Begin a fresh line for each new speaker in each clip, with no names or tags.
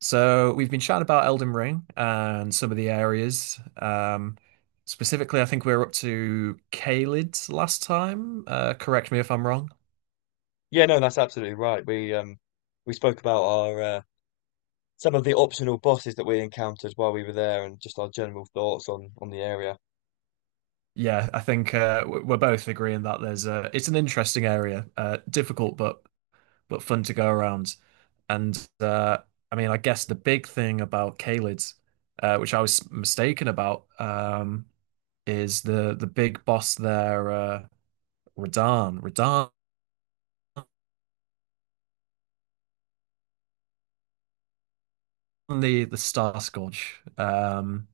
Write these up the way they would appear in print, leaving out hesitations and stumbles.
So we've been chatting about Elden Ring and some of the areas. Specifically, I think we were up to Caelid last time. Correct me if I'm wrong.
Yeah, no, that's absolutely right. We spoke about our some of the optional bosses that we encountered while we were there and just our general thoughts on the area.
Yeah, I think we're both agreeing that it's an interesting area, difficult but fun to go around. And I mean, I guess the big thing about Caelid, which I was mistaken about, is the big boss there, Radahn. Radahn. The Star Scourge.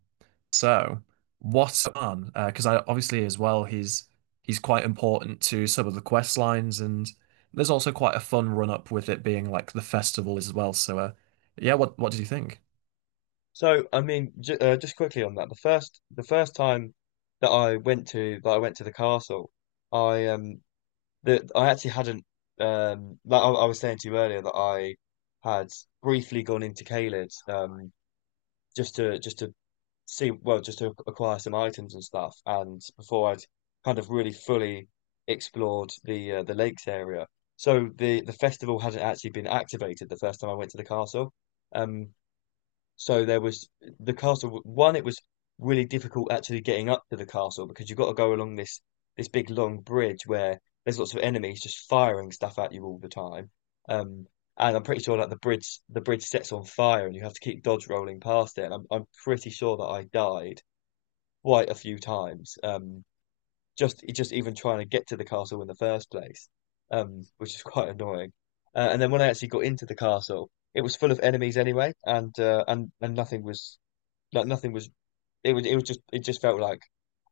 So what's on? Because I obviously as well he's quite important to some of the quest lines, and there's also quite a fun run up with it being like the festival as well. Yeah, what did you think?
So, I mean, j Just quickly on that, the first time that I went to the castle, I um I actually hadn't, like I was saying to you earlier that I had briefly gone into Caelid, just to see, well, just to acquire some items and stuff. And before I'd kind of really fully explored the lakes area, so the festival hadn't actually been activated the first time I went to the castle. Um, so there was the castle. One, it was really difficult actually getting up to the castle because you've got to go along this big long bridge where there's lots of enemies just firing stuff at you all the time. Um, and I'm pretty sure like the bridge sets on fire and you have to keep dodge rolling past it. And I'm pretty sure that I died quite a few times. Just even trying to get to the castle in the first place, which is quite annoying. And then when I actually got into the castle, it was full of enemies anyway, and nothing was, like nothing was. It was. It was just. It just felt like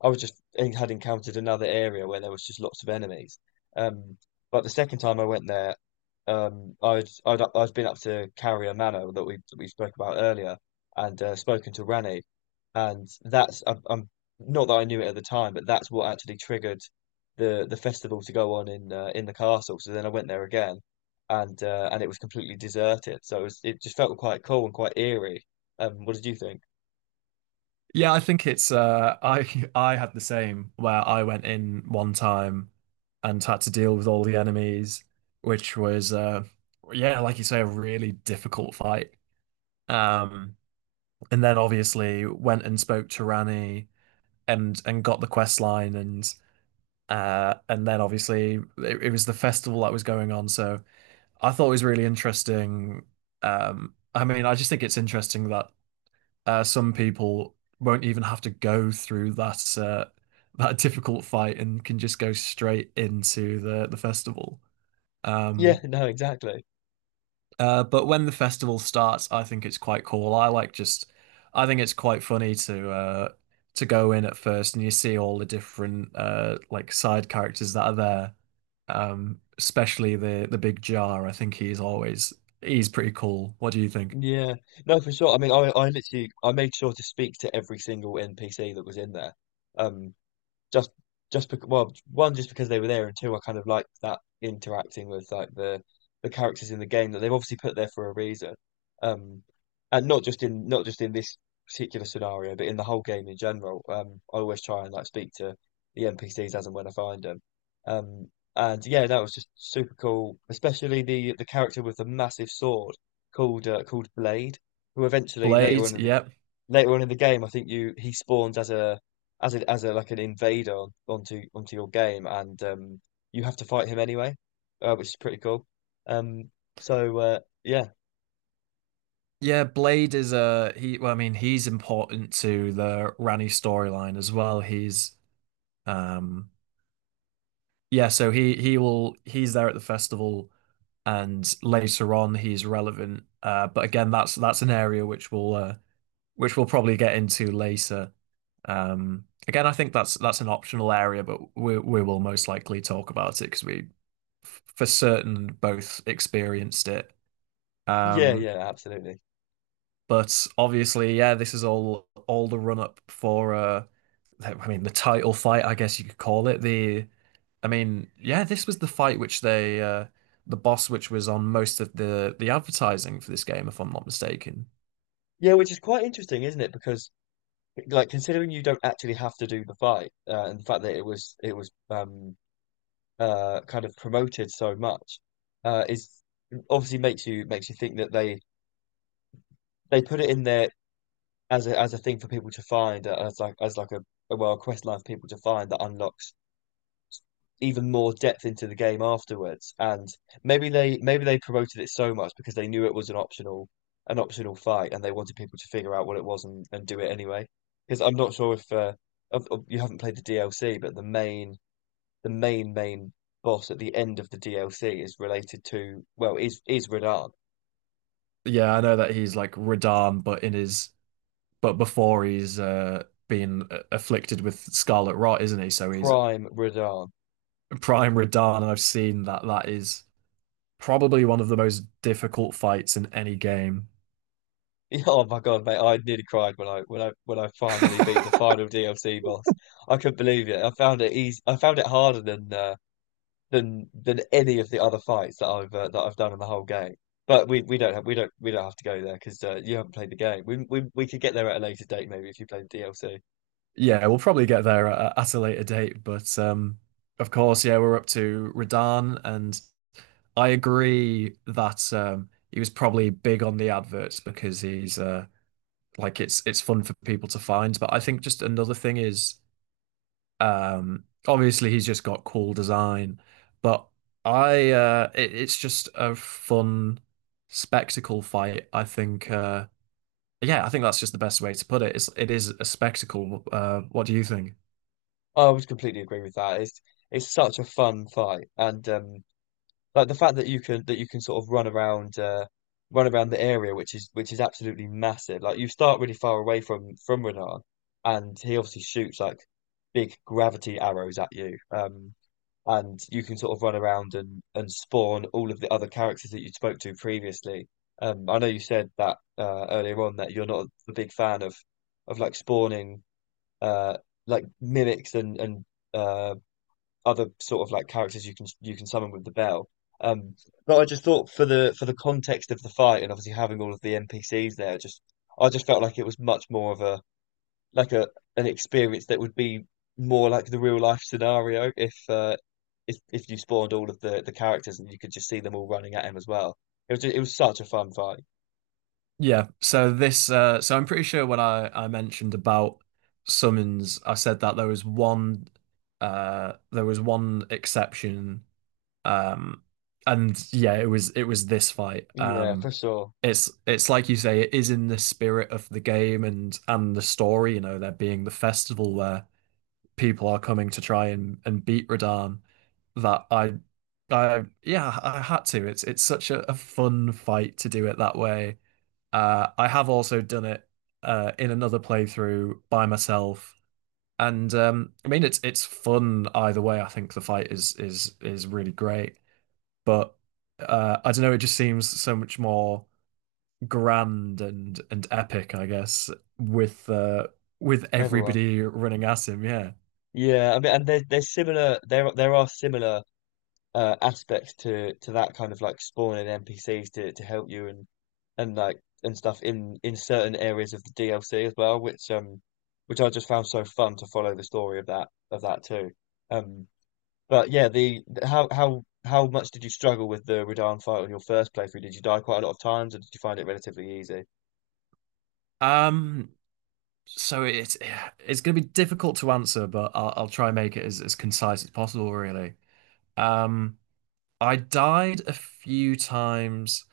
I was just I had encountered another area where there was just lots of enemies. Um, but the second time I went there, I'd been up to Carrier Manor that we spoke about earlier, and spoken to Rani, and that's I'm not that I knew it at the time, but that's what actually triggered the festival to go on in the castle. So then I went there again, and it was completely deserted. So it was, it just felt quite cool and quite eerie. What did you think?
Yeah, I think it's I I had the same where I went in one time and had to deal with all the enemies, which was yeah, like you say, a really difficult fight. Um, and then obviously went and spoke to Rani and got the quest line and then obviously it was the festival that was going on. So I thought it was really interesting. I mean, I just think it's interesting that some people won't even have to go through that difficult fight and can just go straight into the festival.
Yeah,
Um,
no, exactly.
But when the festival starts, I think it's quite cool. I think it's quite funny to go in at first and you see all the different like side characters that are there. Especially the big jar. I think he's pretty cool. What do you think?
Yeah, no, for sure. I mean, I literally, I made sure to speak to every single NPC that was in there. Um, just just because, well, one, just because they were there, and two, I kind of liked that interacting with like the characters in the game that they've obviously put there for a reason, um and not just in this particular scenario, but in the whole game in general. I always try and like speak to the NPCs as and when I find them. um and yeah, that was just super cool, especially the character with the massive sword called called Blade, who eventually
Blade, yep.
later on in the game, I think you he spawns as a as a as a like an invader onto your game, and you have to fight him anyway, which is pretty cool. Um, yeah,
Yeah, Blade is I mean, he's important to the Rani storyline as well. He's um Yeah, so he's there at the festival and later on he's relevant. But again, that's an area which we'll probably get into later. Again, I think that's an optional area, but we will most likely talk about it because for certain both experienced it.
yeah,
Um,
yeah, absolutely,
but obviously, yeah, this is all the run up for I mean the title fight, I guess you could call it the I mean, yeah, this was the fight which they the boss which was on most of the advertising for this game, if I'm not mistaken.
yeah, which is quite interesting, isn't it? Because like considering you don't actually have to do the fight, and the fact that it was, kind of promoted so much, is obviously makes you think that they put it in there as a thing for people to find, as like a, well, a quest line for people to find that unlocks even more depth into the game afterwards. And maybe they promoted it so much because they knew it was an optional fight, and they wanted people to figure out what it was and do it anyway, because I'm not sure if you haven't played the DLC, but the main main boss at the end of the DLC is related to, well, is Radahn,
Yeah, I know that he's like Radan, but in his but before he's afflicted with scarlet rot, isn't he? So he's
prime Radahn.
prime Radan, and I've seen that that is probably one of the most difficult fights in any game.
Yeah, oh my God, mate! I nearly cried when I finally beat the final DLC boss. I couldn't believe it. I found it easy. I found it harder than than any of the other fights that I've, that I've done in the whole game. But we don't have to go there because you haven't played the game. We could get there at a later date maybe if you played the DLC.
Yeah, we'll probably get there at a later date, but of course, yeah, we're up to Radan and I agree that he was probably big on the adverts because he's like it's fun for people to find. But I think just another thing is obviously he's just got cool design, but it's just a fun spectacle fight. I think yeah, I think that's just the best way to put it. It is a spectacle. What do you think?
I would completely agree with that. It's such a fun fight, and like the fact that you can sort of run around, run around the area, which is absolutely massive. Like you start really far away from Renan, and he obviously shoots like big gravity arrows at you. And you can sort of run around and spawn all of the other characters that you spoke to previously. I know you said that earlier on that you're not a big fan of like spawning, uh like mimics, and uh other sort of like characters you can, summon with the bell. Um, but I just thought for the context of the fight and obviously having all of the NPCs there, just, I just felt like it was much more of a, like a, an experience that would be more like the real life scenario if if you spawned all of the characters and you could just see them all running at him as well. It was it was such a fun fight.
So I'm pretty sure when I mentioned about summons, I said that there was one exception um and yeah, it was this fight.
Yeah, for sure.
It's like you say, it is in the spirit of the game and the story, you know, there being the festival where people are coming to try and beat Radahn that I yeah, I had to. It's such a fun fight to do it that way. I have also done it in another playthrough by myself, and I mean it's fun either way. I think the fight is really great, but I don't know. It just seems so much more grand and epic, I guess, with uh, with
Everyone.
everybody running at him. Yeah.
Yeah, I mean, and they're similar, there are similar aspects to that kind of like spawning NPCs to help you, and and like stuff in certain areas of the DLC as well, which I just found so fun to follow the story of that too. Um, but yeah, the, how much did you struggle with the Radahn fight on your first playthrough? Did you die quite a lot of times, or did you find it relatively easy?
Um. So it's going to be difficult to answer, but I'll try and make it as concise as possible. Really. Um. I died a few times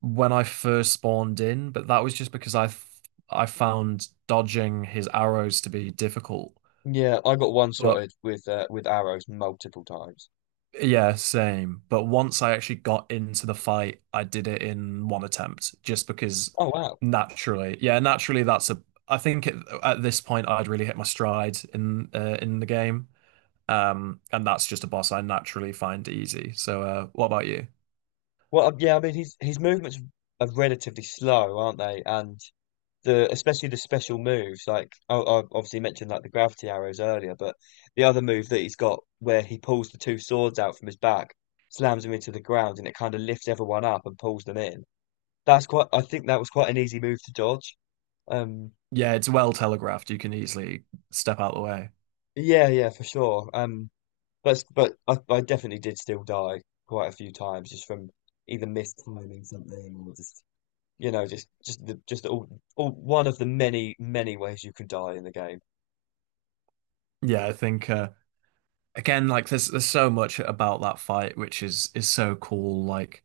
when I first spawned in, but that was just because I found dodging his arrows to be difficult.
Yeah, I got
But
one-shotted with arrows multiple times.
yeah, same. But once I actually got into the fight, I did it in one attempt just because
Oh wow.
naturally, yeah, naturally that's a I think at this point I'd really hit my stride in the game. And that's just a boss I naturally find easy. So, what about you?
Well, yeah, I mean, his movements are relatively slow, aren't they? And the especially the special moves, like I obviously mentioned like the gravity arrows earlier, but the other move that he's got where he pulls the two swords out from his back, slams them into the ground, and it kind of lifts everyone up and pulls them in, that's quite, I think that was quite an easy move to dodge. um
Yeah, it's well telegraphed. You can easily step out of the way.
yeah, yeah, for sure. But I definitely did still die quite a few times, just from either mistiming something or just, you know, just the just all one of the many ways you can die in the game.
Yeah, I think again, like there's so much about that fight which is so cool, like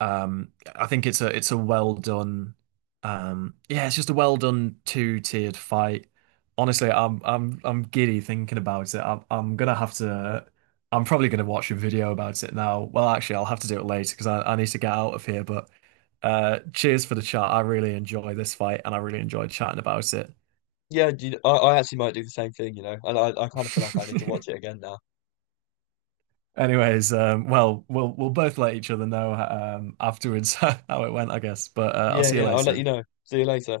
I think it's a well done yeah, it's just a well done two-tiered fight, honestly. I'm giddy thinking about it. I'm gonna have to, I'm probably gonna watch a video about it now. Well, actually I'll have to do it later because I need to get out of here. But cheers for the chat. I really enjoy this fight and I really enjoyed chatting about it.
Yeah, do you, I actually might do the same thing, you know, and I kind of feel like I need to watch it again now.
Anyways, well, we'll both let each other know afterwards how it went, I guess. But I'll
Yeah,
see you
yeah, I'll let
later.
you know. See you later.